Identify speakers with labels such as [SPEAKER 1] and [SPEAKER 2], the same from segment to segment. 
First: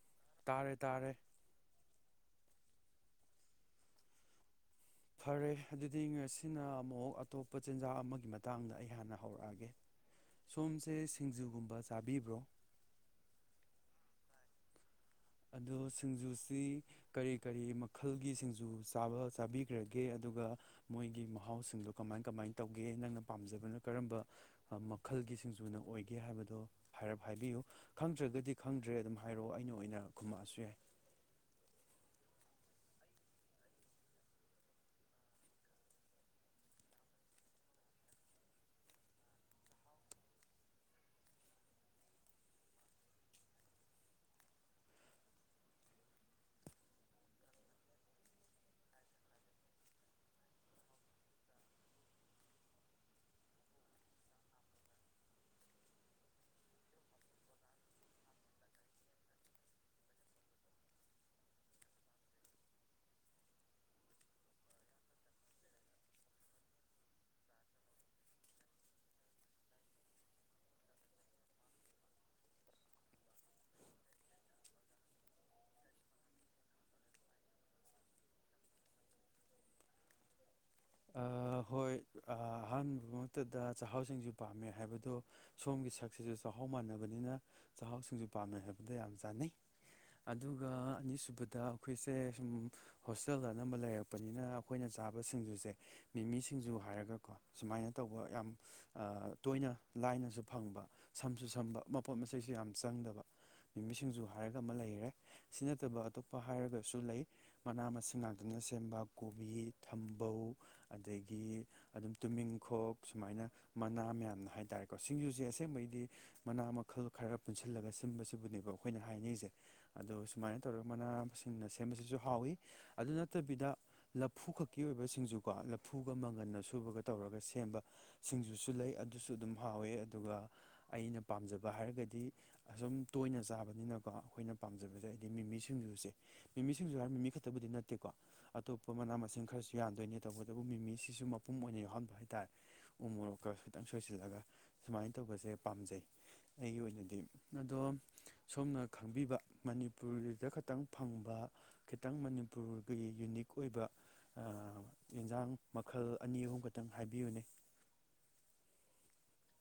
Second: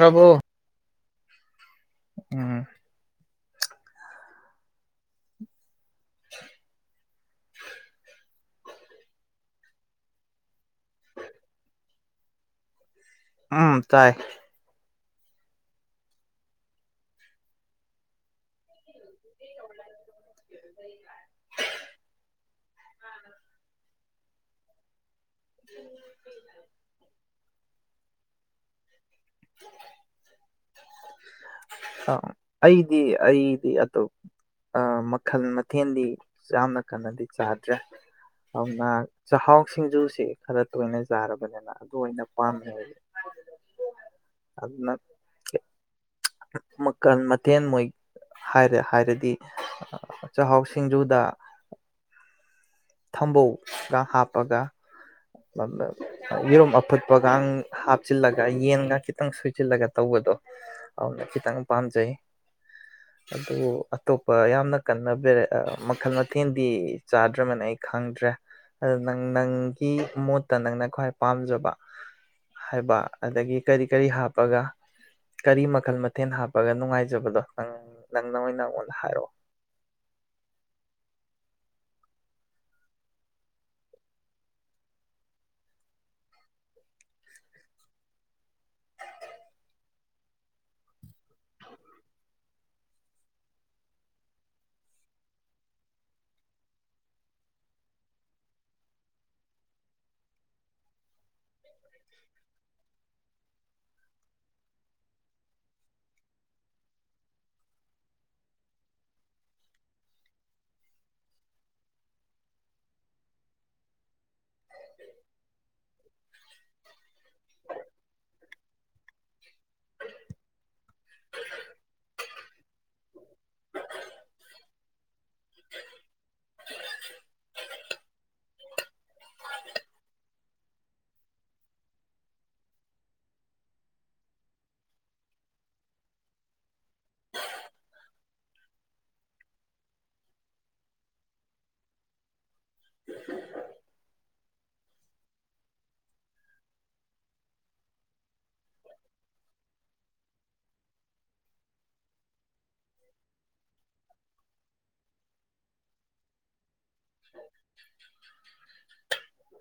[SPEAKER 1] ꯔꯕꯣ
[SPEAKER 2] ꯇꯥꯔꯦ ꯇꯥꯔꯦ
[SPEAKER 1] ꯎꯝ
[SPEAKER 2] ꯈꯔꯦ ꯑꯗꯨꯗꯤ ꯉꯁꯤꯅ ꯑꯃꯨꯛ ꯑꯇꯣꯞꯄ ꯆꯤꯟꯖꯥꯛ ꯑꯃꯒꯤ ꯃꯇꯥꯡꯗ ꯑꯩ ꯍꯥꯟꯅ ꯍꯧꯔꯛꯑꯒꯦ ꯁꯣꯝꯁꯦ ꯁꯤꯡꯖꯨꯒꯨꯝꯕ ꯆꯥꯕꯤꯕ꯭ꯔꯣ
[SPEAKER 1] ꯎꯝ ꯇꯥꯏ
[SPEAKER 2] ꯑꯗꯣ ꯁꯤꯡꯖꯨꯁꯤ ꯀꯔꯤ ꯀꯔꯤ ꯃꯈꯜꯒꯤ ꯁꯤꯡꯖꯨꯥꯕ ꯆꯥꯕꯤꯈ꯭ꯔꯒꯦ ꯑꯗꯨꯒ ꯃꯣꯏꯒꯤ ꯃꯍꯥꯎꯁꯤꯡꯗꯣ ꯀꯃꯥꯏ ꯀꯃꯥꯏꯅ ꯇꯧꯒꯦ ꯅꯪꯅ ꯄꯥꯝꯖꯕꯅ ꯀꯔꯝꯕ ꯃꯈꯜꯒꯤ ꯁꯤꯡꯖꯨꯅ ꯑꯣꯏꯒꯦ ꯍꯥꯏꯕꯗꯣꯞ ꯍꯥꯏꯕꯤꯌꯨ ꯈꯪꯗ꯭ꯔꯒꯗꯤ ꯈꯪꯗ꯭ꯔꯦ ꯑꯗꯨꯝ ꯍꯥꯏꯔꯛꯑꯣ ꯑꯩꯅ ꯑꯣꯏꯅ ꯈꯨꯝꯃꯛꯑꯁꯨ ꯌꯥꯏ
[SPEAKER 1] ꯑ ꯑꯩꯗꯤ ꯑꯩꯗꯤ ꯑꯇꯣꯞ ꯃꯈꯜ ꯃꯊꯦꯜꯗꯤ ꯌꯥꯝꯅ ꯀꯟꯅꯗꯤ ꯆꯥꯗ꯭ꯔꯦ ꯑꯗꯨꯅ ꯆꯥꯛꯍꯥꯎ ꯁꯤꯡꯖꯨꯁꯤ ꯈꯔ ꯇꯣꯏꯅ ꯆꯥꯔꯕꯅꯤꯅ ꯑꯗꯨ ꯑꯣꯏꯅ ꯄꯥꯝꯃꯦ ꯑꯗꯨꯅ ꯃꯈꯜ ꯃꯊꯦꯜ ꯃꯣꯏꯔ ꯍꯥꯏꯔꯗꯤ ꯆꯍꯥꯎ ꯁꯤꯡꯖꯨꯗ ꯊꯝꯕꯧꯒ ꯍꯥꯞꯄꯒ ꯌꯦꯔꯨꯝ ꯑꯐꯨꯠꯄꯒ ꯍꯥꯞꯆꯤꯜꯂꯒ ꯌꯦꯟꯒ ꯈꯤꯇꯪ ꯁꯣꯏꯆꯤꯜꯂꯒ ꯇꯧꯕꯗꯣ ꯑꯗꯨꯅ ꯈꯤꯇꯪ ꯄꯥꯝꯖꯩ ꯑꯗꯨ ꯑꯇꯣꯞꯄ ꯌꯥꯝꯅ ꯀꯟꯅ ꯃꯈꯜ ꯃꯊꯦꯜꯗꯤ ꯆꯥꯗ꯭ꯔꯃꯅ ꯑꯩ ꯈꯪꯗ꯭ꯔꯦ ꯑꯗꯨ ꯅꯪ ꯅꯪꯒꯤ ꯃꯣꯠꯇ ꯅꯪꯅ ꯈ꯭ꯋꯥꯏ ꯄꯥꯝꯖꯕ ꯍꯥꯏꯕ ꯑꯗꯒꯤ ꯀꯔꯤ ꯀꯔꯤ ꯍꯥꯞꯄꯒ ꯀꯔꯤ ꯃꯈꯜ ꯃꯊꯦꯜ ꯍꯥꯞꯄꯒ ꯅꯨꯡꯉꯥꯏꯖꯕꯗꯣ ꯅꯪ ꯅꯪ ꯅ ꯑꯣꯏꯅ ꯑꯩꯉꯣꯟꯗ ꯍꯥꯏꯔꯛꯑꯣ
[SPEAKER 2] ꯍꯣꯏ ꯑꯍꯥꯟꯕ ꯃꯛꯇꯗ ꯆꯥꯛꯍꯥꯎ ꯁꯤꯡꯁꯨꯨ ꯄꯥꯝꯃꯦ ꯍꯥꯏꯕꯗꯣ ꯁꯣꯝꯒꯤ ꯁꯛꯁꯤꯁꯨ ꯆꯥꯛꯍꯥꯎ ꯃꯥꯟꯅꯕꯅꯤꯅ ꯆꯥꯛꯍꯥꯎ ꯁꯤꯡꯁꯨꯨ ꯄꯥꯝꯃꯦ ꯍꯥꯏꯕꯗꯣ ꯌꯥꯝ ꯆꯥꯅꯩ ꯑꯗꯨꯒ ꯑꯅꯤꯁꯨꯕꯗ ꯑꯩꯈꯣꯏꯁꯦ ꯁꯨꯝ ꯍꯣꯁꯇꯦꯜ ꯑꯅꯝꯕ ꯂꯩꯔꯛꯄꯅꯤꯅ ꯑꯩꯈꯣꯏꯅ ꯆꯥꯕ ꯁꯤꯡꯖꯨꯁꯦ ꯃꯤꯃꯤꯁꯤꯡꯁꯨ ꯍꯥꯏꯔꯒꯀꯣ ꯁꯨꯃꯥꯏꯅ ꯇꯧꯕ ꯌꯥꯝ ꯇꯣꯏꯅ ꯂꯥꯏꯅꯁꯨ ꯐꯪꯕ ꯁꯝꯁꯨ ꯁꯝꯕ ꯃꯄꯣꯠ ꯃꯆꯩꯁꯨ ꯌꯥꯝ ꯆꯪꯗꯕ ꯅꯨꯃꯤꯁꯤꯡꯖ ꯍꯥꯏꯔꯒ ꯑꯃ ꯂꯩꯔꯦ ꯁꯤ ꯅꯠꯇꯕ ꯑꯇꯣꯞꯄ ꯍꯥꯏꯔꯒꯁꯨ ꯂꯩ ꯃꯅꯥ ꯃꯁꯤꯡ ꯉꯥꯛꯇꯅ ꯁꯦꯝꯕ ꯀꯣꯕꯤ ꯊꯝꯕꯧ ꯑꯗꯒꯤ ꯑꯗꯨꯝ ꯇꯨꯃꯤꯡꯈꯣꯛ ꯁꯨꯃꯥꯏꯅ ꯃꯅꯥ ꯃꯌꯥꯝꯅ ꯍꯥꯏꯇꯥꯥꯔꯦꯀꯣ ꯁꯤꯡꯖꯨꯁꯦ ꯑꯁꯦꯡꯕꯩꯗꯤ ꯃꯅꯥ ꯃꯈꯜ ꯈꯔ ꯄꯨꯟꯁꯤꯜꯂꯒ ꯁꯤꯕꯁꯤꯕꯨꯅꯦꯕ ꯑꯩꯈꯣꯏꯅ ꯍꯥꯏꯅꯔꯤꯁꯦ ꯑꯗꯣ ꯁꯨꯃꯥꯏꯅ ꯇꯧꯔꯒ ꯃꯅꯥ ꯃꯁꯤꯡꯅ ꯁꯦꯝꯕꯁꯤꯁꯨ ꯍꯥꯎꯏꯤ ꯑꯗꯨ ꯅꯠꯇꯕꯤꯗ ꯂꯐꯨ ꯈꯛꯀꯤ ꯑꯣꯏꯕ ꯁꯤꯡꯖꯨ ꯀꯣ ꯂꯐꯨꯒ ꯃꯪꯒꯟꯅ ꯁꯨꯕꯒ ꯇꯧꯔꯒ ꯁꯦꯝꯕ ꯁꯤꯡꯖꯨꯁꯨ ꯂꯩ ꯑꯗꯨꯁꯨ ꯑꯗꯨꯝ ꯍꯥꯎꯋꯦ ꯑꯗꯨꯒ ꯑꯩꯅ ꯄꯥꯝꯖꯕ ꯍꯥꯏꯔꯒꯗꯤ ꯑꯁꯨꯝ ꯇꯣꯏꯅ ꯆꯥꯕꯅꯤꯅꯀꯣ ꯑꯩꯈꯣꯏꯅ ꯄꯥꯝꯖꯕꯗ ꯍꯥꯏꯗꯤ ꯃꯤꯃꯤ ꯁꯤꯡꯖꯨꯁꯦ ꯁꯤꯡꯁꯨ ꯍꯥꯏꯔꯝꯃꯤ ꯃꯤ ꯈꯛꯇꯕꯨꯗꯤ ꯅꯠꯇꯦꯀꯣ ꯑꯇꯣꯞꯄ ꯃꯅꯥ ꯃꯁꯤꯡ ꯈꯔꯁꯨ ꯌꯥꯟꯗꯣꯏꯅꯤ ꯇꯧꯕꯇꯕꯨ ꯃꯤꯃꯤꯁꯤꯁꯨ ꯃꯄꯨꯝ ꯑꯣꯏꯅ ꯌꯥꯎꯍꯟꯕ ꯍꯥꯏꯇꯥꯔꯦ ꯎꯃꯣꯔꯀ ꯁꯨ ꯁꯣꯏꯁ ꯒꯥ ꯁꯨꯃꯥꯏꯅ ꯇꯧꯕꯁꯦ ꯄꯥꯝꯖꯩ ꯑꯩꯒꯤ ꯑꯣꯏꯅꯗꯤ ꯑꯗꯣ ꯁꯣꯝꯅ ꯈꯪꯕꯤꯕ ꯃꯅꯤ ꯃꯅꯤꯄꯨꯔꯒꯤꯗ ꯈꯛꯇꯪ ꯐꯪꯕ ꯈꯤꯇꯪ ꯃꯅꯤꯄꯨꯔꯒꯤ ꯌꯨꯅꯤꯛ ꯑꯣꯏꯕ ꯌꯦꯟꯁꯥꯡ ꯃꯈꯜ ꯑꯅꯤ ꯑꯍꯨꯝ ꯈ ꯈꯤꯇꯪ ꯍꯥꯏꯕꯤꯌꯨꯅꯦ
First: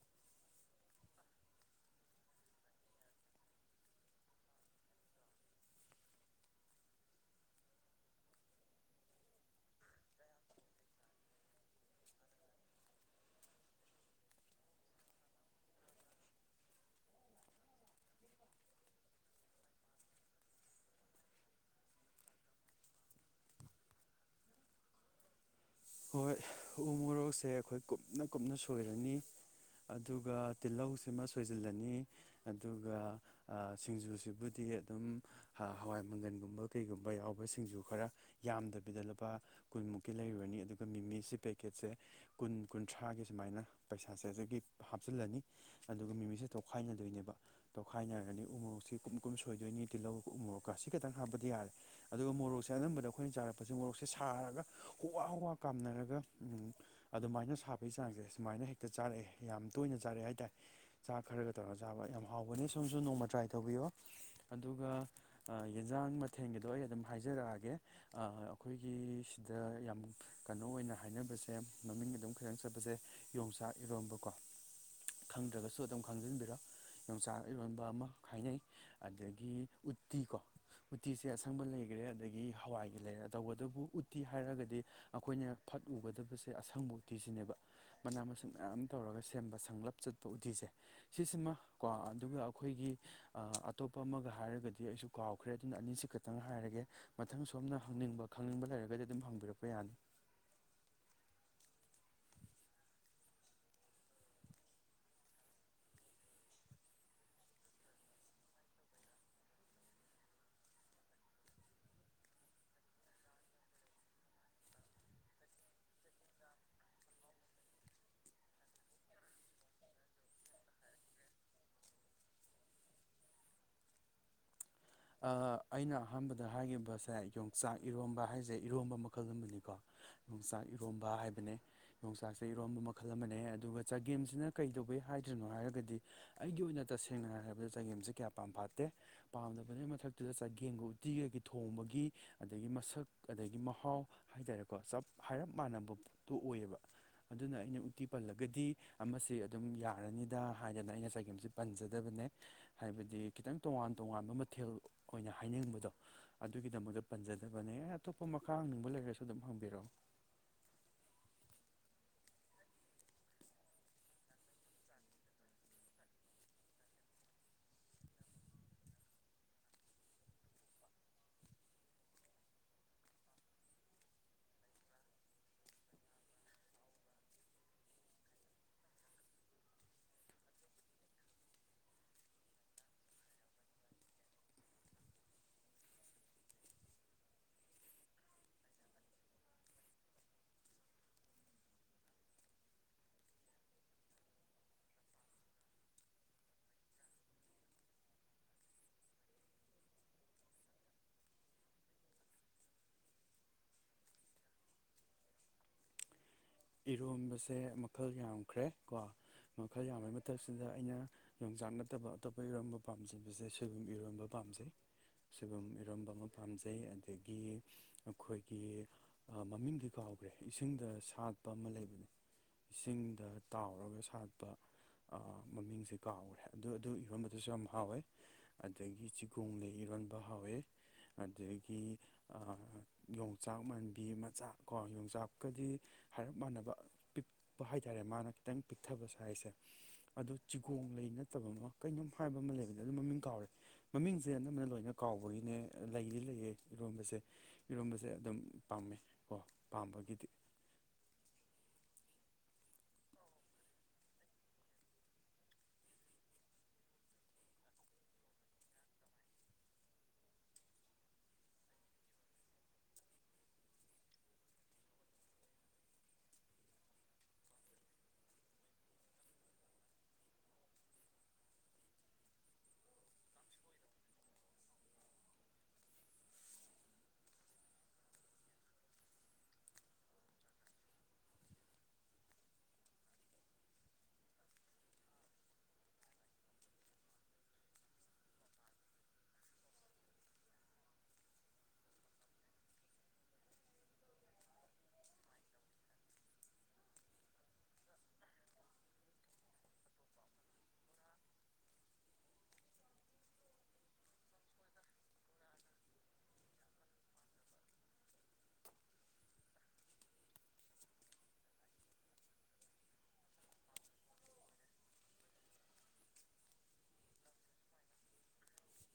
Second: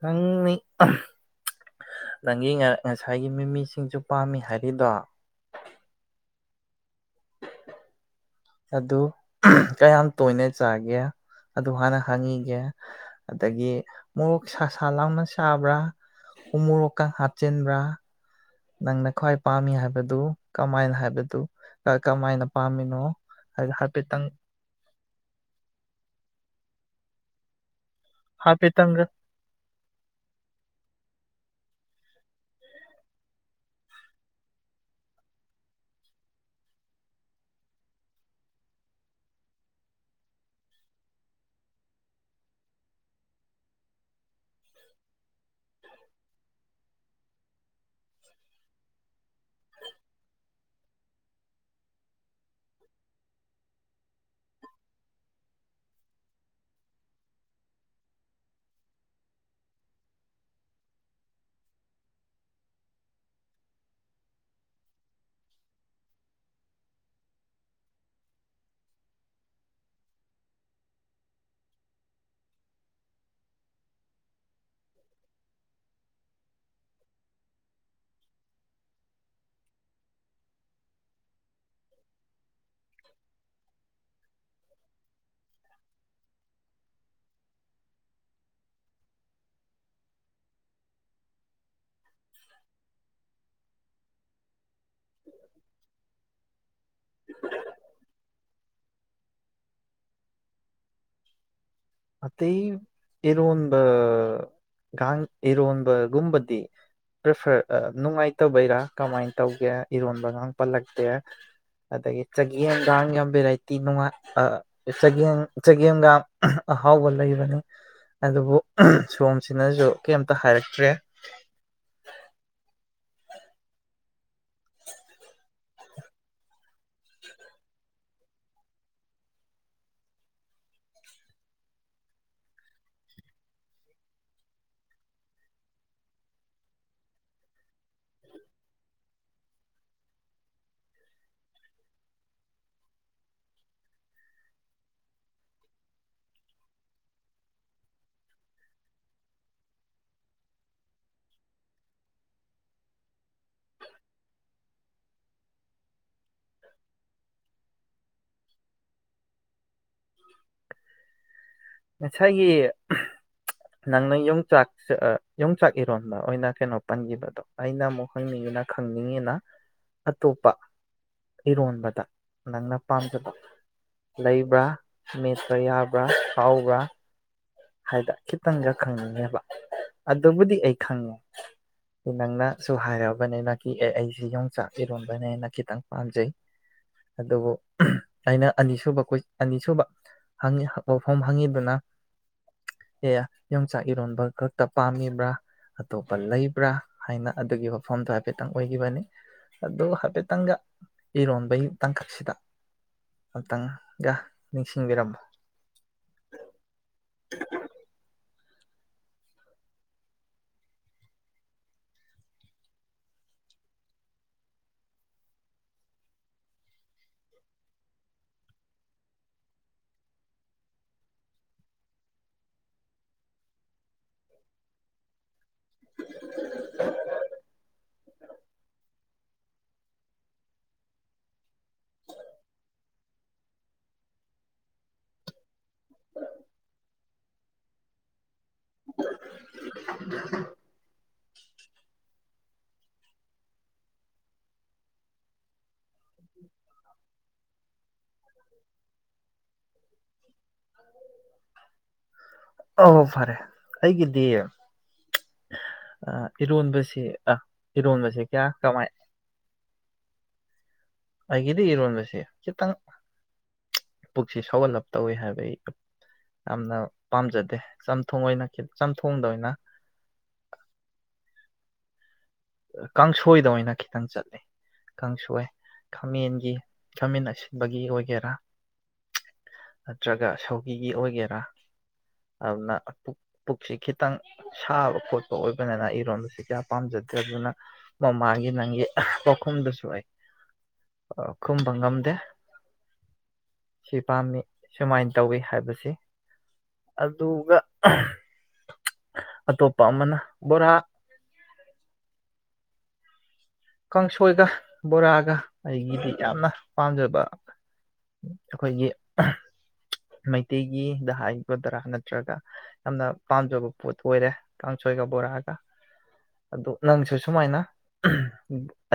[SPEAKER 1] ꯅꯪ ꯅꯪꯒꯤ ꯉꯁꯥꯏꯒꯤ ꯃꯤꯃꯤꯁꯤꯡꯁꯨ ꯄꯥꯝꯃꯤ ꯍꯥꯏꯔꯤꯗꯣ ꯑꯗꯨ ꯀꯌꯥꯝ ꯇꯣꯏꯅ ꯆꯥꯒꯦ ꯑꯗꯨ ꯍꯥꯟꯅ ꯍꯪꯉꯤꯒꯦ ꯑꯗꯒꯤ ꯃꯣꯔꯣꯛ ꯁꯥꯁꯥ ꯂꯥꯎꯅ ꯁꯥꯕ꯭ꯔꯥ ꯍ ꯃꯣꯔꯣꯛꯀ ꯍꯥꯞꯆꯤꯟꯕ꯭ꯔꯥ ꯅꯪꯅ ꯈ꯭ꯋꯥꯏ ꯄꯥꯝꯃꯤ ꯍꯥꯏꯕꯗꯨ ꯀꯃꯥꯏꯅ ꯍꯥꯏꯕꯗꯨ ꯀꯃꯥꯏꯅ ꯄꯥꯝꯃꯤꯅꯣ ꯍꯥꯏ ꯍꯥꯏꯐꯦꯠꯇꯪ
[SPEAKER 2] ꯍꯣꯏ ꯎꯃꯣꯔꯣꯛꯁꯦ ꯑꯩꯈꯣꯏ ꯀꯨꯞꯅ ꯀꯨꯞꯅ
[SPEAKER 1] ꯍꯥꯏꯐꯦꯠꯇꯪꯒ
[SPEAKER 2] ꯁꯣꯏꯔꯅꯤ ꯑꯗꯨꯒ ꯇꯤꯜꯍꯧꯁꯤꯃ ꯁꯣꯏꯖꯤꯜꯂꯅꯤ ꯑꯗꯨꯒ ꯁꯤꯡꯖꯨꯁꯤꯕꯨꯗꯤ ꯑꯗꯨꯝ ꯍꯋꯥꯏ ꯃꯪꯒꯟꯒꯨꯝꯕ ꯀꯩꯒꯨꯝꯕ ꯌꯥꯎꯕ ꯁꯤꯡꯖꯨ ꯈꯔ ꯌꯥꯝꯗꯕꯤꯗ ꯂꯨꯄꯥ ꯀꯨꯟꯃꯨꯛꯀꯤ ꯂꯩꯔꯨꯔꯅꯤ ꯑꯗꯨꯒ ꯃꯤꯃꯤꯁꯤ ꯄꯦꯀꯦꯠꯁꯦ ꯀꯨꯟ ꯀꯨꯟꯊ꯭ꯔꯥꯒꯤ ꯁꯨꯃꯥꯏꯅ ꯄꯩꯁꯥꯥꯁꯦꯗꯒꯤ ꯍꯥꯞꯆꯤꯜꯂꯅꯤ ꯑꯗꯨꯒ ꯃꯤꯃꯤꯁꯦ ꯇꯣꯈꯥꯏꯅꯗꯣꯏꯅꯦꯕ ꯇꯣꯈꯥꯏꯅꯔꯒꯅꯤ ꯎꯃꯣꯔꯣꯛꯁꯦ ꯀꯨꯝ ꯀꯨꯝ ꯁꯣꯏꯗꯣꯏꯅꯤ ꯇꯤꯜꯍꯧꯒ ꯎꯃꯣꯔꯣꯛꯀ ꯁꯤ ꯈꯇꯪ ꯍꯥꯞꯄꯗꯤ ꯌꯥꯔꯦ ꯑꯗꯨꯒ ꯃꯣꯔꯣꯛꯁꯦ ꯑꯅꯝꯕꯗ ꯑꯩꯈꯣꯏꯅ ꯆꯥꯔꯛꯄꯁ ꯃꯣꯔꯣꯛꯁꯦ ꯁꯥꯔꯒ ꯍꯨꯋꯥ ꯍꯨꯋꯥ ꯀꯥꯝꯅꯔꯒ ꯑꯗꯨꯃꯥꯏꯅ ꯁꯥꯕꯒꯤ ꯆꯥꯡꯁꯦ ꯁꯨꯃꯥꯏꯅ ꯍꯦꯛꯇ ꯆꯥꯔꯛꯑꯦ ꯌꯥꯝ ꯇꯣꯏꯅ ꯆꯥꯔꯛꯑꯦ ꯍꯥꯏꯇꯥꯔꯦ ꯆꯥ ꯈꯔꯒ ꯇꯧꯔꯒ ꯆꯥꯕ ꯌꯥꯝ ꯍꯥꯎꯕꯅꯦ ꯁꯣꯝꯁꯨ ꯅꯣꯡꯃ ꯇ꯭ꯔꯥꯏ ꯇꯧꯕꯤꯌꯣ ꯑꯗꯨꯒ ꯌꯦꯟꯁꯥꯡ ꯃꯊꯦꯜꯒꯤꯗꯣ ꯑꯩ ꯑꯗꯨꯝ ꯍꯥꯏꯖꯔꯛꯑꯒꯦ ꯑꯩꯈꯣꯏꯒꯤ ꯁꯤꯗ ꯌꯥꯝ ꯀꯩꯅꯣ ꯑꯣꯏꯅ ꯍꯥꯏꯅꯕꯁꯦ ꯃꯃꯤꯡꯒꯤ ꯑꯗꯨꯝ ꯈꯤꯇꯪ ꯆꯠꯄꯁꯦ ꯌꯣꯡꯆꯥꯛ ꯏꯔꯣꯟꯝꯕꯀꯣ ꯈꯪꯗ꯭ꯔꯒꯁꯨ ꯑꯗꯨꯝ ꯈꯪꯖꯤꯟꯕꯤꯔꯣ ꯌꯣꯡꯆꯥꯛ ꯏꯔꯣꯟꯕ ꯑꯃ ꯍꯥꯏꯅꯩ ꯑꯗꯒꯤ ꯎꯠꯇꯤ ꯀꯣ ꯎꯠꯇꯤꯁꯦ ꯑꯁꯪꯕ ꯂꯩꯈꯔꯦ ꯑꯗꯒꯤ ꯍꯋꯥꯏꯒꯤ ꯂꯩꯔꯦ ꯇꯧꯕꯇꯕꯨ ꯎꯠꯇꯤ ꯍꯥꯏꯔꯒꯗꯤ ꯑꯩꯈꯣꯏꯅ ꯐꯠ ꯎꯒꯗꯕꯁꯦ ꯑꯁꯪꯕ ꯎꯇꯤꯁꯤꯅꯦꯕ ꯃꯅꯥ ꯃꯁꯤꯡ ꯃꯌꯥꯝ ꯇꯧꯔꯒ ꯁꯦꯝꯕ ꯁꯪꯂꯞ ꯆꯠꯄ ꯎꯇꯤꯁꯦ ꯁꯤꯁꯤꯃ ꯀꯣ ꯑꯗꯨꯒ ꯑꯩꯈꯣꯏꯒꯤ ꯑꯇꯣꯞꯄ ꯑꯃꯒ ꯍꯥꯏꯔꯒꯗꯤ ꯑꯩꯁꯨ ꯀꯥꯎꯈ꯭ꯔꯦ ꯑꯗꯨꯅ ꯑꯅꯤꯁꯤ ꯈꯤꯇꯪ ꯍꯥꯏꯔꯒꯦ ꯃꯊꯪ ꯁꯣꯝꯅ ꯍꯪꯅꯤꯡꯕ ꯈꯪꯅꯤꯡꯕ ꯂꯩꯔꯒꯗꯤ ꯑꯗꯨꯝ ꯍꯪꯕꯤꯔꯛꯄ ꯌꯥꯅꯤ
[SPEAKER 1] ꯑꯇꯩ ꯏꯔꯣꯟꯕꯒꯥꯡ ꯏꯔꯣꯟꯕꯒꯨꯝꯕꯗꯤ ꯄ꯭ꯔꯤꯐꯔ ꯅꯨꯡꯉꯥꯏꯇꯕꯩꯔꯥ ꯀꯃꯥꯏꯅ ꯇꯧꯒꯦ ꯏꯔꯣꯟꯕꯒ ꯄꯜꯂꯛꯇꯦ ꯑꯗꯒꯤ ꯆꯒꯦꯝꯒ ꯌꯥꯝ ꯚꯦꯔꯥꯏꯇꯤꯉꯥꯏ ꯆꯒꯦꯝ ꯆꯒꯦꯝꯒ ꯑꯍꯥꯎꯕ ꯂꯩꯕꯅꯤ ꯑꯗꯨꯕꯨ ꯁꯣꯝꯁꯤꯅꯁꯨ ꯀꯩꯝꯇ ꯍꯥꯏꯔꯛꯇ꯭ꯔꯦ
[SPEAKER 2] ꯑ ꯑꯩꯅ ꯑꯍꯥꯟꯕꯗ ꯍꯥꯏꯈꯤꯕ ꯁꯦ ꯌꯣꯡꯆꯥꯛ ꯏꯔꯣꯝꯕ ꯍꯥꯏꯁꯦ ꯏꯔꯣꯝꯕ ꯃꯈꯜ ꯑꯃꯅꯤꯀꯣ ꯌꯣꯡꯆꯥꯛ ꯏꯔꯣꯝꯕ ꯍꯥꯏꯕꯅꯦ ꯌꯣꯡꯆꯥꯛꯁꯦ ꯏꯔꯣꯝꯕ ꯃꯈꯜ ꯑꯃꯅꯦ ꯑꯗꯨꯒ ꯆꯒꯦꯝꯁꯤꯅ ꯀꯩꯗꯧꯕꯦ ꯍꯥꯏꯗ꯭ꯔꯤꯅꯣ ꯍꯥꯏꯔꯒꯗꯤ ꯑꯩꯒꯤ ꯑꯣꯏꯅ ꯇꯁꯦꯡꯅ ꯍꯥꯏꯔꯕꯗ ꯆꯒꯦꯝꯁꯦ ꯀꯌꯥ ꯄꯥꯝ ꯐꯥꯠꯇꯦ ꯄꯥꯝꯗ ꯑꯗꯨ ꯑꯗꯨꯒꯤ ꯃꯊꯛꯇꯨꯗ ꯆꯒꯦꯝꯒ ꯎꯇꯤꯒꯒꯤ ꯊꯣꯡꯕꯒꯤ ꯑꯗꯒꯤ ꯃꯁꯛ ꯑꯗꯒꯤ ꯃꯍꯥꯎ ꯍꯥꯏꯇꯥꯔꯦꯀꯣ ꯆꯞ ꯍꯥꯏꯔꯞ ꯃꯥꯟꯅꯕ ꯄꯣꯠꯇꯣ ꯑꯣꯏꯌꯦꯕ ꯑꯗꯨꯅ ꯑꯩꯅ ꯎꯇꯤ ꯄꯜꯂꯒꯗꯤ ꯑꯃꯁ ꯑꯗꯨꯝ ꯌꯥꯔꯅꯤꯗ ꯍꯥꯏꯗꯅ ꯑꯩꯅ ꯆꯒꯦꯝꯁꯦ ꯄꯟꯖꯗꯕꯅꯦ ꯍꯥꯏꯕꯗꯤ ꯈꯤꯇꯪ ꯇꯣꯉꯥꯟ ꯇꯣꯉꯥꯟꯕ ꯀꯊꯦꯜ ꯑꯣꯏꯅ ꯍꯥꯏꯅꯤꯡꯕꯗꯣ ꯑꯗꯨꯒꯤꯗꯃꯛꯇ ꯄꯟꯖꯗꯕꯅꯦ ꯑꯇꯣꯞꯄ ꯃꯈꯥ ꯍꯪꯅꯤꯡꯕ ꯂꯩꯔꯁꯨ ꯑꯗꯨꯝ ꯍꯪꯕꯤꯔꯛꯑꯣ
[SPEAKER 1] ꯉꯁꯥꯏꯒꯤ ꯅꯪꯅ ꯌꯣꯡꯆꯥꯛ ꯌꯣꯡꯆꯥꯛ ꯏꯔꯣꯟꯕ ꯑꯣꯏꯅ ꯀꯩꯅꯣ ꯄꯟꯈꯤꯕꯗꯣ ꯑꯩꯅ ꯑꯃꯨꯛ ꯍꯪꯅꯤꯡꯉꯤꯅ ꯈꯪꯅꯤꯡꯉꯤꯅ ꯑꯇꯣꯞꯄ ꯏꯔꯣꯟꯕꯗ ꯅꯪꯅ ꯄꯥꯝꯖꯕ ꯂꯩꯕ꯭ꯔꯥ ꯃꯦꯠꯄ ꯌꯥꯕ꯭ꯔꯥ ꯍꯥꯎꯒ ꯍꯥꯏꯗ ꯈꯤꯇꯪꯒ ꯈꯪꯅꯤꯡꯉꯦꯕ ꯑꯗꯨꯕꯨꯗꯤ ꯑꯩ ꯈꯪꯉꯦ ꯅꯪꯅꯁꯨ ꯍꯥꯏꯑꯔꯕꯅꯤꯅ ꯑꯦ ꯑꯩꯁꯤꯦ ꯌꯣꯡꯆꯥꯛ ꯏꯔꯣꯟꯝꯕꯅꯦꯅ ꯈꯤꯇꯪ ꯄꯥꯝꯖꯩ ꯑꯗꯨꯕꯨ ꯑꯩꯅ ꯑꯅꯤꯁꯨꯕ ꯑꯅꯤꯁꯨꯕ ꯋꯥꯐꯝ ꯍꯪꯉꯤꯗꯨꯅ ꯑꯦ ꯌꯣꯡꯆꯥꯛ ꯏꯔꯣꯟꯕ ꯈꯛꯇ ꯄꯥꯝꯃꯤꯕ꯭ꯔꯥ ꯑꯇꯣꯞꯄ ꯂꯩꯕ꯭ꯔꯥ ꯍꯥꯏꯅ ꯑꯗꯨꯒꯤ ꯋꯥꯐꯝꯗꯣ ꯍꯥꯏꯐꯦꯠꯇꯪ ꯑꯣꯏꯈꯤꯕꯅꯤ ꯑꯗꯨ ꯍꯥꯏꯐꯦꯠꯇꯪꯒ ꯏꯔꯣꯟꯕꯒꯤ ꯇꯥꯡꯀꯛꯁꯤꯗ ꯑꯝꯇꯪꯒ ꯅꯤꯡꯁꯤꯡꯕꯤꯔꯝꯃꯣ
[SPEAKER 2] ꯏꯔꯣꯝꯕꯁꯦ ꯃꯈꯜ ꯌꯥꯝ ꯀꯈ꯭ꯔꯦ ꯀꯣ ꯃꯈꯜ ꯌꯥꯝꯕꯩ ꯃꯇꯝꯛꯁꯤꯗ ꯑꯩꯅ ꯌꯣꯡꯆꯥꯛ ꯅꯠꯇꯕ ꯑꯇꯣꯞꯄ ꯏꯔꯣꯟꯝꯕ ꯄꯥꯝꯖꯕꯁꯦ ꯁꯣꯏꯕꯨꯝ ꯏꯔꯣꯟꯝꯕ ꯄꯥꯝꯖꯩ ꯁꯣꯏꯕꯨꯝ ꯏꯔꯣꯝꯕ ꯑꯃ ꯄꯥꯝꯖꯩ ꯑꯗꯒꯤ ꯑꯩꯈꯣꯏꯒꯤ ꯃꯃꯤꯡꯗꯤ ꯀꯥꯎꯈ꯭ꯔꯦ ꯏꯁꯤꯡꯗ ꯁꯥꯠ ꯑ ꯑꯃ ꯂꯩꯕꯅꯦ ꯏꯁꯤꯡꯗ ꯇꯥꯎꯔꯒ ꯁꯥꯠꯄ ꯃꯃꯤꯡꯁꯦ ꯀꯥꯎꯈꯔꯦ ꯑꯗꯨ ꯑꯗꯨꯕ ꯑꯗꯨꯁꯨ ꯌꯥꯝ ꯍꯥꯎꯋꯦ ꯑꯗꯒꯤ ꯆꯤꯒꯣꯡ ꯂꯩ ꯏꯔꯣꯟꯕ ꯍꯥꯎꯋꯦ ꯑꯗꯒꯤ ꯌꯣꯡꯆꯥꯛ ꯃꯥꯟꯕꯤ ꯃꯆꯥ ꯀꯣ ꯌꯣꯡꯆꯥꯛꯀꯗꯤ ꯍꯥꯏꯔꯞ ꯃꯥꯟꯅꯕ ꯄꯤꯛꯄ ꯍꯥꯏꯇꯥꯔꯦ ꯃꯥꯅ ꯈꯤꯇꯪ ꯄꯤꯛꯊꯕ ꯁ ꯍꯥꯏꯁꯦ ꯑꯗ ꯆꯤꯒꯣꯡ ꯂꯩ ꯅꯠꯇꯕ ꯑꯃ ꯀꯩꯅꯣꯝ ꯍꯥꯏꯕ ꯑꯃ ꯂꯩꯕꯅꯦ ꯑꯗꯨ ꯃꯃꯤꯡ ꯀꯥꯎꯔꯦ ꯃꯃꯤꯡꯁꯦ ꯑꯅꯝꯕꯅ ꯂꯣꯏꯅ ꯀꯥꯎꯕꯒꯤꯅꯦ ꯂꯩꯔꯤ ꯂꯩꯌꯦ ꯏꯔꯣꯝꯕꯁꯦ ꯏꯔꯣꯝꯕꯁꯦ ꯑꯗꯨꯝ ꯄꯥꯝꯃꯦ ꯀꯣ ꯄꯥꯝꯕꯒꯤꯗꯤ
[SPEAKER 1] ꯑ ꯐꯔꯦ ꯑꯩꯒꯤꯗꯤ ꯏꯔꯣꯟꯕꯁꯤ ꯑꯥ ꯏꯔꯣꯟꯕꯁꯤ ꯀꯌꯥ ꯀꯃꯥꯏ ꯑꯩꯒꯤꯗꯤ ꯏꯔꯣꯟꯕꯁꯤ ꯈꯤꯇꯪ ꯄꯨꯛꯁꯤ ꯁꯧꯒꯠꯂꯞ ꯇꯧꯏꯤ ꯍꯥꯏꯕ ꯑꯩ ꯌꯥꯝꯅ ꯄꯥꯝꯖꯗꯦ ꯆꯝꯊꯣꯡ ꯑꯣꯏꯅ ꯆꯝꯊꯣꯡꯗ ꯑꯣꯏꯅ ꯀꯥꯡꯁꯣꯏꯗ ꯑꯣꯏꯅ ꯈꯤꯇꯪ ꯆꯠꯂꯤ ꯀꯥꯡꯁꯣꯏ ꯈꯥꯃꯦꯟꯒꯤ ꯈꯥꯃꯦꯟ ꯑꯁꯤ ꯑꯁꯤꯟꯕꯒꯤ ꯑꯣꯏꯒꯦꯔꯥ ꯅꯠꯇ꯭ꯔꯒ ꯁꯧꯒꯤꯒꯤ ꯑꯣꯏꯒꯦꯔꯥ ꯑꯗꯨꯅ ꯄꯨꯛꯁꯤ ꯈꯤꯇꯪ ꯁꯥꯕ ꯈꯣꯠꯄ ꯑꯣꯏꯕꯅꯤꯅ ꯏꯔꯣꯟꯝꯕꯁꯤ ꯀꯌꯥ ꯄꯥꯝꯖꯗꯦ ꯅꯠꯇ꯭ꯔꯗꯨꯅ ꯃꯃꯥꯒꯤ ꯅꯪꯒꯤ ꯄꯥꯎꯈꯨꯝꯗꯁꯨ ꯑꯩ ꯈꯨꯝꯕ ꯉꯝꯗꯦ ꯁꯤ ꯄꯥꯝꯃꯤ ꯁꯨꯃꯥꯏꯅ ꯇꯧꯋꯤ ꯍꯥꯏꯕꯁꯤ ꯑꯗꯨꯒ ꯑꯇꯣꯞꯄ ꯑꯃꯅ ꯕꯣꯔꯥ ꯀꯥꯡꯁꯣꯏꯒ ꯕꯣꯔꯥꯒ ꯑꯩꯒꯤꯗꯤ ꯌꯥꯝꯅ ꯄꯥꯝꯖꯕ ꯑꯩꯈꯣꯏꯒꯤ ꯃꯩꯇꯩꯒꯤꯗ ꯍꯥꯏꯒꯗꯔꯥ ꯅꯠꯇ꯭ꯔꯒ ꯌꯥꯝꯅ ꯄꯥꯝꯖꯕ ꯄꯣꯠ ꯑꯣꯏꯔꯦ ꯀꯥꯡꯁꯣꯏꯒ ꯕꯣꯔꯥꯒ ꯑꯗꯨ ꯅꯪꯁꯨ ꯁꯨꯃꯥꯏꯅ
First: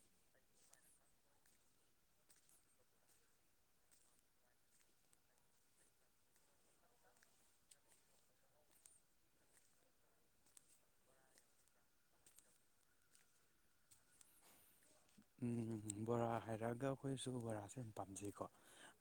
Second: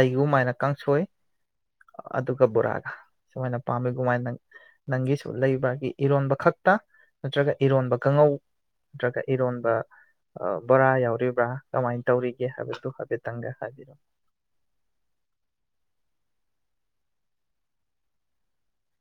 [SPEAKER 1] ꯑꯩꯒꯨꯝꯃꯥꯏꯅ ꯀꯥꯡꯁꯣꯏ ꯑꯗꯨꯒ ꯕꯣꯔꯥꯒ ꯁꯨꯃꯥꯏꯅ ꯄꯥꯝꯃꯤꯒꯨꯝꯃꯥꯏꯅ ꯅ ꯅꯪꯒꯤꯁꯨ ꯂꯩꯕ꯭ꯔꯥꯒꯤ ꯏꯔꯣꯟꯕ ꯈꯛꯇ ꯅꯠꯇ꯭ꯔꯒ ꯏꯔꯣꯟꯕ ꯀꯥꯡꯉꯧ ꯅꯠꯇ꯭ꯔꯒ ꯏꯔꯣꯟꯕ ꯕꯣꯔꯥ ꯌꯥꯎꯔꯤꯕ꯭ꯔꯥ ꯀꯃꯥꯏꯅ ꯇꯧꯔꯤꯒꯦ ꯍꯥꯏꯕꯗꯨ ꯍꯥꯏꯐꯦꯠꯇꯪꯒ ꯍꯥꯏꯕꯤꯔꯛ
[SPEAKER 2] ꯕꯣꯔꯥ ꯍꯥꯏꯔꯛꯑꯒ ꯑꯩꯈꯣꯏꯁꯨ ꯕꯣꯔꯥꯁꯦ ꯌꯥꯝ ꯄꯥꯝꯖꯩꯀꯣ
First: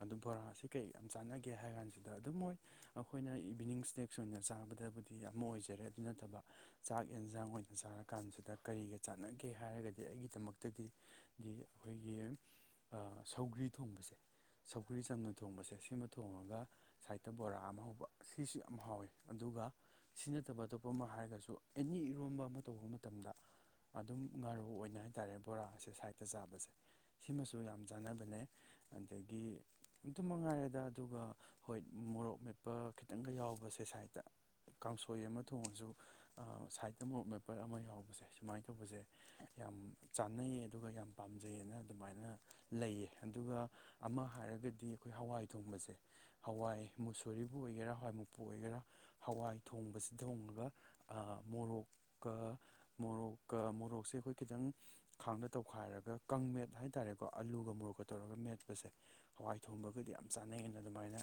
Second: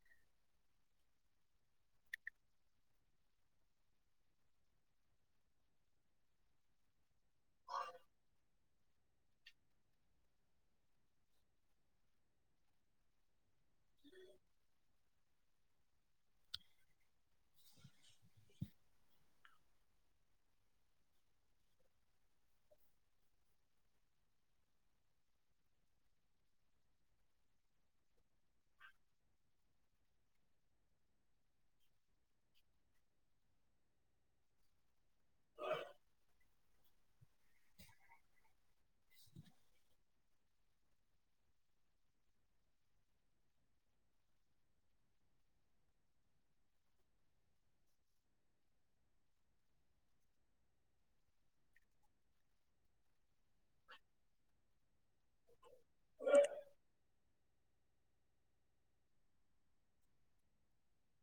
[SPEAKER 2] ꯑꯗꯨ ꯕꯣꯔꯥꯁ ꯀꯩ ꯌꯥꯝ ꯆꯥꯟꯅꯒꯦ ꯍꯥꯏ ꯀꯥꯟꯁꯤꯗ ꯑꯗꯨꯝ ꯃꯣꯏ ꯑꯩꯈꯣꯏꯅ ꯏꯚꯤꯅꯤꯡ ꯏꯁꯅꯦꯛꯁ ꯑꯣꯏꯅ ꯆꯥꯕꯗꯕꯨꯗꯤ ꯌꯥꯝ ꯑꯣꯏꯖꯔꯦ ꯑꯗꯨ ꯅꯠꯇꯕ ꯆꯥꯛ ꯌꯦꯟꯁꯥꯡ ꯑꯣꯏꯅ ꯆꯥꯔ ꯀꯥꯟꯁꯤꯗ ꯀꯔꯤꯒ ꯆꯥꯟꯅꯒꯦ ꯍꯥꯏꯔꯒꯗꯤ ꯑꯩꯒꯤꯗꯃꯛꯇꯗꯤ ꯗꯤ ꯑꯩꯈꯣꯏꯒꯤ ꯁꯧꯒ꯭ꯔꯤ ꯊꯣꯡꯕꯁꯦ ꯁꯧꯒ꯭ꯔꯤ ꯆꯪꯅ ꯊꯣꯡꯕꯁꯦ ꯁꯤꯃ ꯊꯣꯡꯉꯒ ꯁꯥꯏꯠꯇ ꯕꯣꯔꯥ ꯑꯃ ꯍꯧꯕ ꯁꯤꯁꯨ ꯌꯥꯝ ꯍꯥꯎꯋꯤ ꯑꯗꯨꯒ ꯁꯤ ꯅꯠꯇꯕ ꯑꯇꯣꯞꯄ ꯑꯃ ꯍꯥꯏꯔꯒꯁꯨ ꯑꯦꯅꯤ ꯏꯔꯣꯟꯝꯕ ꯑꯃ ꯇꯧꯕ ꯃꯇꯝꯗ ꯑꯗꯨꯝ ꯉꯥꯏꯔꯨꯔꯕ ꯑꯣꯏꯅ ꯍꯥꯏ ꯇꯥꯔꯦ ꯕꯣꯔꯦ ꯁ ꯁꯥꯏꯠꯇ ꯆꯥꯕꯁꯦ ꯁꯤꯃꯁꯨ ꯌꯥꯝ ꯆꯥꯟꯅꯕꯅꯦ ꯑꯗꯒꯤ ꯑꯗꯨꯝ ꯃꯉꯥꯏꯔꯦꯗ ꯑꯗꯨꯒ ꯍꯣꯏ ꯃꯣꯔꯣꯛ ꯃꯦꯞꯄ ꯈꯤꯇꯪꯒ ꯌꯥꯎꯕꯁꯦ ꯁꯥꯏꯠꯇ ꯀꯥꯡꯁꯣꯏ ꯑꯃ ꯊꯣꯡꯉꯁꯨ ꯁꯥꯏꯠꯇ ꯃꯣꯔꯣꯛ ꯃꯦꯞꯄ ꯑꯃ ꯌꯥꯎꯕꯁꯦ ꯁꯨꯃꯥꯏꯅ ꯇꯧꯕꯁꯦ ꯌꯥꯝ ꯆꯥꯟꯅꯩꯌꯦ ꯑꯗꯨꯒ ꯌꯥꯝ ꯄꯥꯝꯖꯩꯑꯅ ꯑꯗꯨꯃꯥꯏꯅ ꯂꯩꯌꯦ ꯑꯗꯨꯒ ꯑꯃ ꯍꯥꯏꯔꯒꯗꯤ ꯑꯩꯈꯣꯏ ꯍꯋꯥꯏ ꯊꯣꯡꯕꯁꯦ ꯍꯋꯥꯏ ꯃꯨꯁꯣꯔꯤꯕꯨ ꯑꯣꯏꯒꯦꯔꯥ ꯍꯋꯥꯏ ꯃꯨꯛꯄꯨ ꯑꯣꯏꯒꯦꯔꯥ ꯍꯋꯥꯏ ꯊꯣꯡꯕꯁꯤ ꯊꯣꯡꯉꯒ ꯃꯣꯔꯣꯛꯀ ꯃꯣꯔꯣꯛꯀ ꯃꯣꯔꯣꯛꯁꯦ ꯑꯩꯈꯣꯏ ꯈꯤꯇꯪ ꯈꯥꯡꯗ ꯇꯧꯈꯥꯏꯔꯒ ꯀꯥꯡꯪ ꯃꯦꯠ ꯍꯥꯏꯇꯥꯔꯦꯀꯣ ꯑꯂꯨꯒ ꯃꯣꯔꯣꯛꯀ ꯇꯧꯔꯒ ꯃꯦꯠꯄꯁꯦ ꯍꯋꯥꯏ ꯊꯣꯡꯕꯒꯗꯤ ꯌꯥꯝ ꯆꯥꯅꯩꯑꯅ ꯑꯗꯨꯃꯥꯏꯅ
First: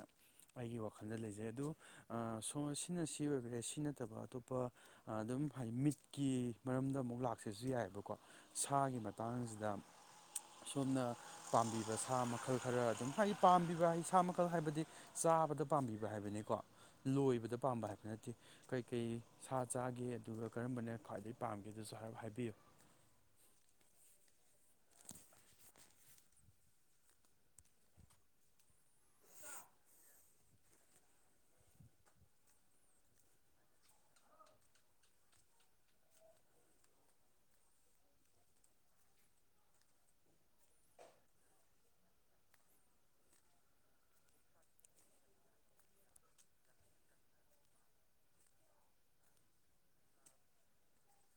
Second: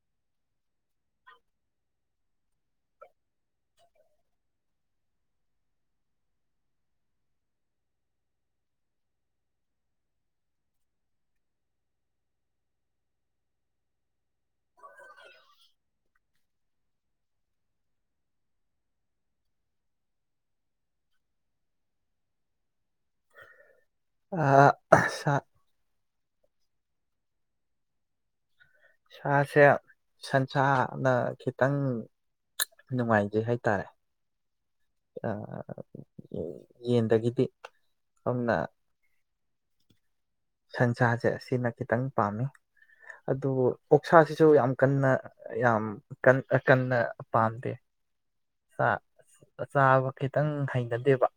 [SPEAKER 2] ꯑꯩꯒꯤ ꯋꯥꯈꯜꯗ ꯂꯩꯖꯩ ꯑꯗꯣ ꯁꯣ ꯁꯤꯅ ꯁꯤ ꯑꯣꯏꯈꯔꯦ ꯁꯤ ꯅꯠꯇꯕ ꯑꯇꯣꯞꯄ ꯑꯗꯨꯝ ꯍꯥꯏꯗꯤ ꯃꯤꯠꯀꯤ ꯃꯔꯝꯗ ꯑꯃꯨꯛ ꯂꯥꯛꯆꯁꯨ ꯌꯥꯏꯑꯕꯀꯣ ꯁꯥꯒꯤ ꯃꯇꯥꯡꯁꯤꯗ ꯁꯣꯝꯅ ꯄꯥꯝꯕꯤꯕ ꯁꯥ ꯃꯈꯜ ꯈꯔ ꯑꯗꯨꯝ ꯍꯥꯏꯗꯤ ꯄꯥꯝꯕꯤꯕ ꯍꯥꯏꯗꯤ ꯁꯥ ꯃꯈꯜ ꯍꯥꯏꯕꯗꯤ ꯆꯥꯕꯗ ꯄꯥꯝꯕꯤꯕ ꯍꯥꯏꯕꯅꯤꯀꯣ ꯂꯣꯏꯕꯗ ꯄꯥꯝꯕ ꯍꯥꯏꯕ ꯅꯠꯇꯦ ꯀꯩꯀꯩ ꯁꯥ ꯆꯥꯒꯦ ꯑꯗꯨꯒ ꯀꯔꯝꯕꯅ ꯈ꯭ꯋꯥꯏꯗꯒꯤꯩ ꯄꯥꯝꯒꯦ ꯑꯗꯨꯁꯨ ꯍꯥꯏꯔꯞ ꯍꯥꯏꯕꯤꯌꯨ
[SPEAKER 1] ꯑ ꯁꯥ ꯁꯥꯁꯦ ꯁꯟꯁꯥꯅ ꯈꯤꯇꯪ ꯅꯨꯡꯉꯥꯏꯖꯩ ꯍꯥꯏꯇꯥꯔꯦ ꯌꯦꯟꯗꯒꯤꯗꯤ ꯁꯣꯝꯅ ꯁꯟꯁꯥꯁꯦ ꯁꯤꯅ ꯈꯤꯇꯪ ꯄꯥꯝꯃꯤ ꯑꯗꯨꯕꯨ ꯑꯣꯛꯁꯥꯁꯤꯁꯨ ꯌꯥꯝ ꯀꯟꯅ ꯌꯥꯝ ꯀꯟꯅ ꯄꯥꯝꯗꯦ ꯆꯥꯕ ꯈꯤꯇꯪ ꯍꯩꯅꯗꯦꯕ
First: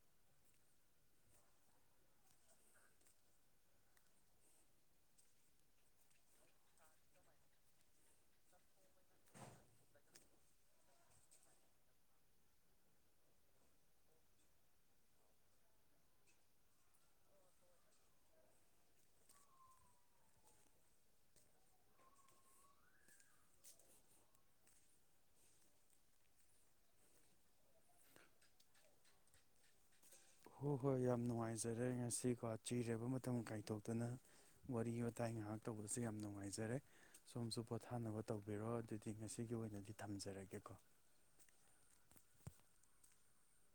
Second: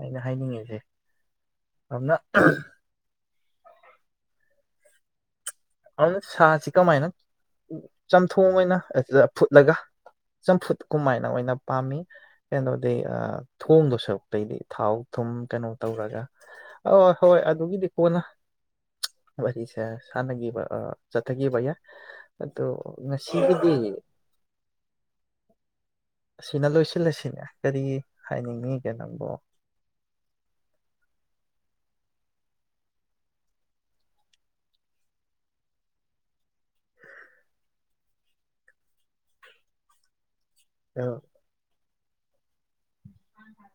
[SPEAKER 1] ꯑꯩꯅ ꯍꯥꯏꯅꯤꯡꯉꯤꯁꯦ ꯑꯗꯨꯅ ꯑꯗꯨꯅ ꯁꯥꯁꯤ ꯀꯃꯥꯏꯅ ꯆꯝꯊꯣꯡ ꯑꯣꯏꯅ ꯐꯨꯠꯂꯒ ꯆꯝꯐꯨꯠ ꯀꯃꯥꯏꯅ ꯑꯣꯏꯅ ꯄꯥꯝꯃꯤ ꯀꯩꯅꯣꯗꯤꯩ ꯊꯣꯡꯗꯣ ꯁꯔꯨꯛꯛꯇꯩꯗꯤ ꯊꯥꯎ ꯊꯨꯝ ꯀꯩꯅꯣ ꯇꯧꯔꯒ ꯑ ꯍꯣꯏ ꯑꯗꯨꯒꯤꯗꯤ ꯀꯣꯟꯅ ꯋꯥꯔꯤꯁꯦ ꯁꯥꯟꯅꯈꯤꯕ ꯆꯠꯊꯈꯤꯕ ꯌꯥꯏ ꯑꯗꯣ ꯉꯁꯤꯒꯤꯗꯤ ꯑꯁꯤꯅ ꯂꯣꯏꯁꯤꯜꯂꯁꯤꯅꯦ ꯀꯔꯤ ꯍꯥꯏꯅꯤꯡꯉꯒꯦ ꯅꯪꯕꯨꯣ
[SPEAKER 2] ꯍꯣꯏ ꯍꯣꯏ ꯌꯥꯝ ꯅꯨꯡꯉꯥꯏꯖꯔꯦ ꯉꯁꯤꯀꯣ ꯆꯤꯔꯕ ꯃꯇꯝ ꯀꯥꯏꯊꯣꯛꯇꯅ ꯋꯥꯔꯤ ꯋꯥꯇꯥꯏ ꯉꯥꯏꯍꯥꯛ ꯇꯧꯕꯁ ꯌꯥꯝ ꯅꯨꯡꯉꯥꯏꯖꯔꯦ ꯁꯣꯝꯁꯨ ꯄꯣꯊꯥꯅꯕ ꯇꯧꯕꯤꯔꯣ ꯑꯗꯨꯗꯤ ꯉꯁꯤꯒꯤ ꯑꯣꯏꯅꯗꯤ ꯊꯝꯖꯔꯒꯦꯀꯣ
[SPEAKER 1] ꯑ ꯎ ꯍ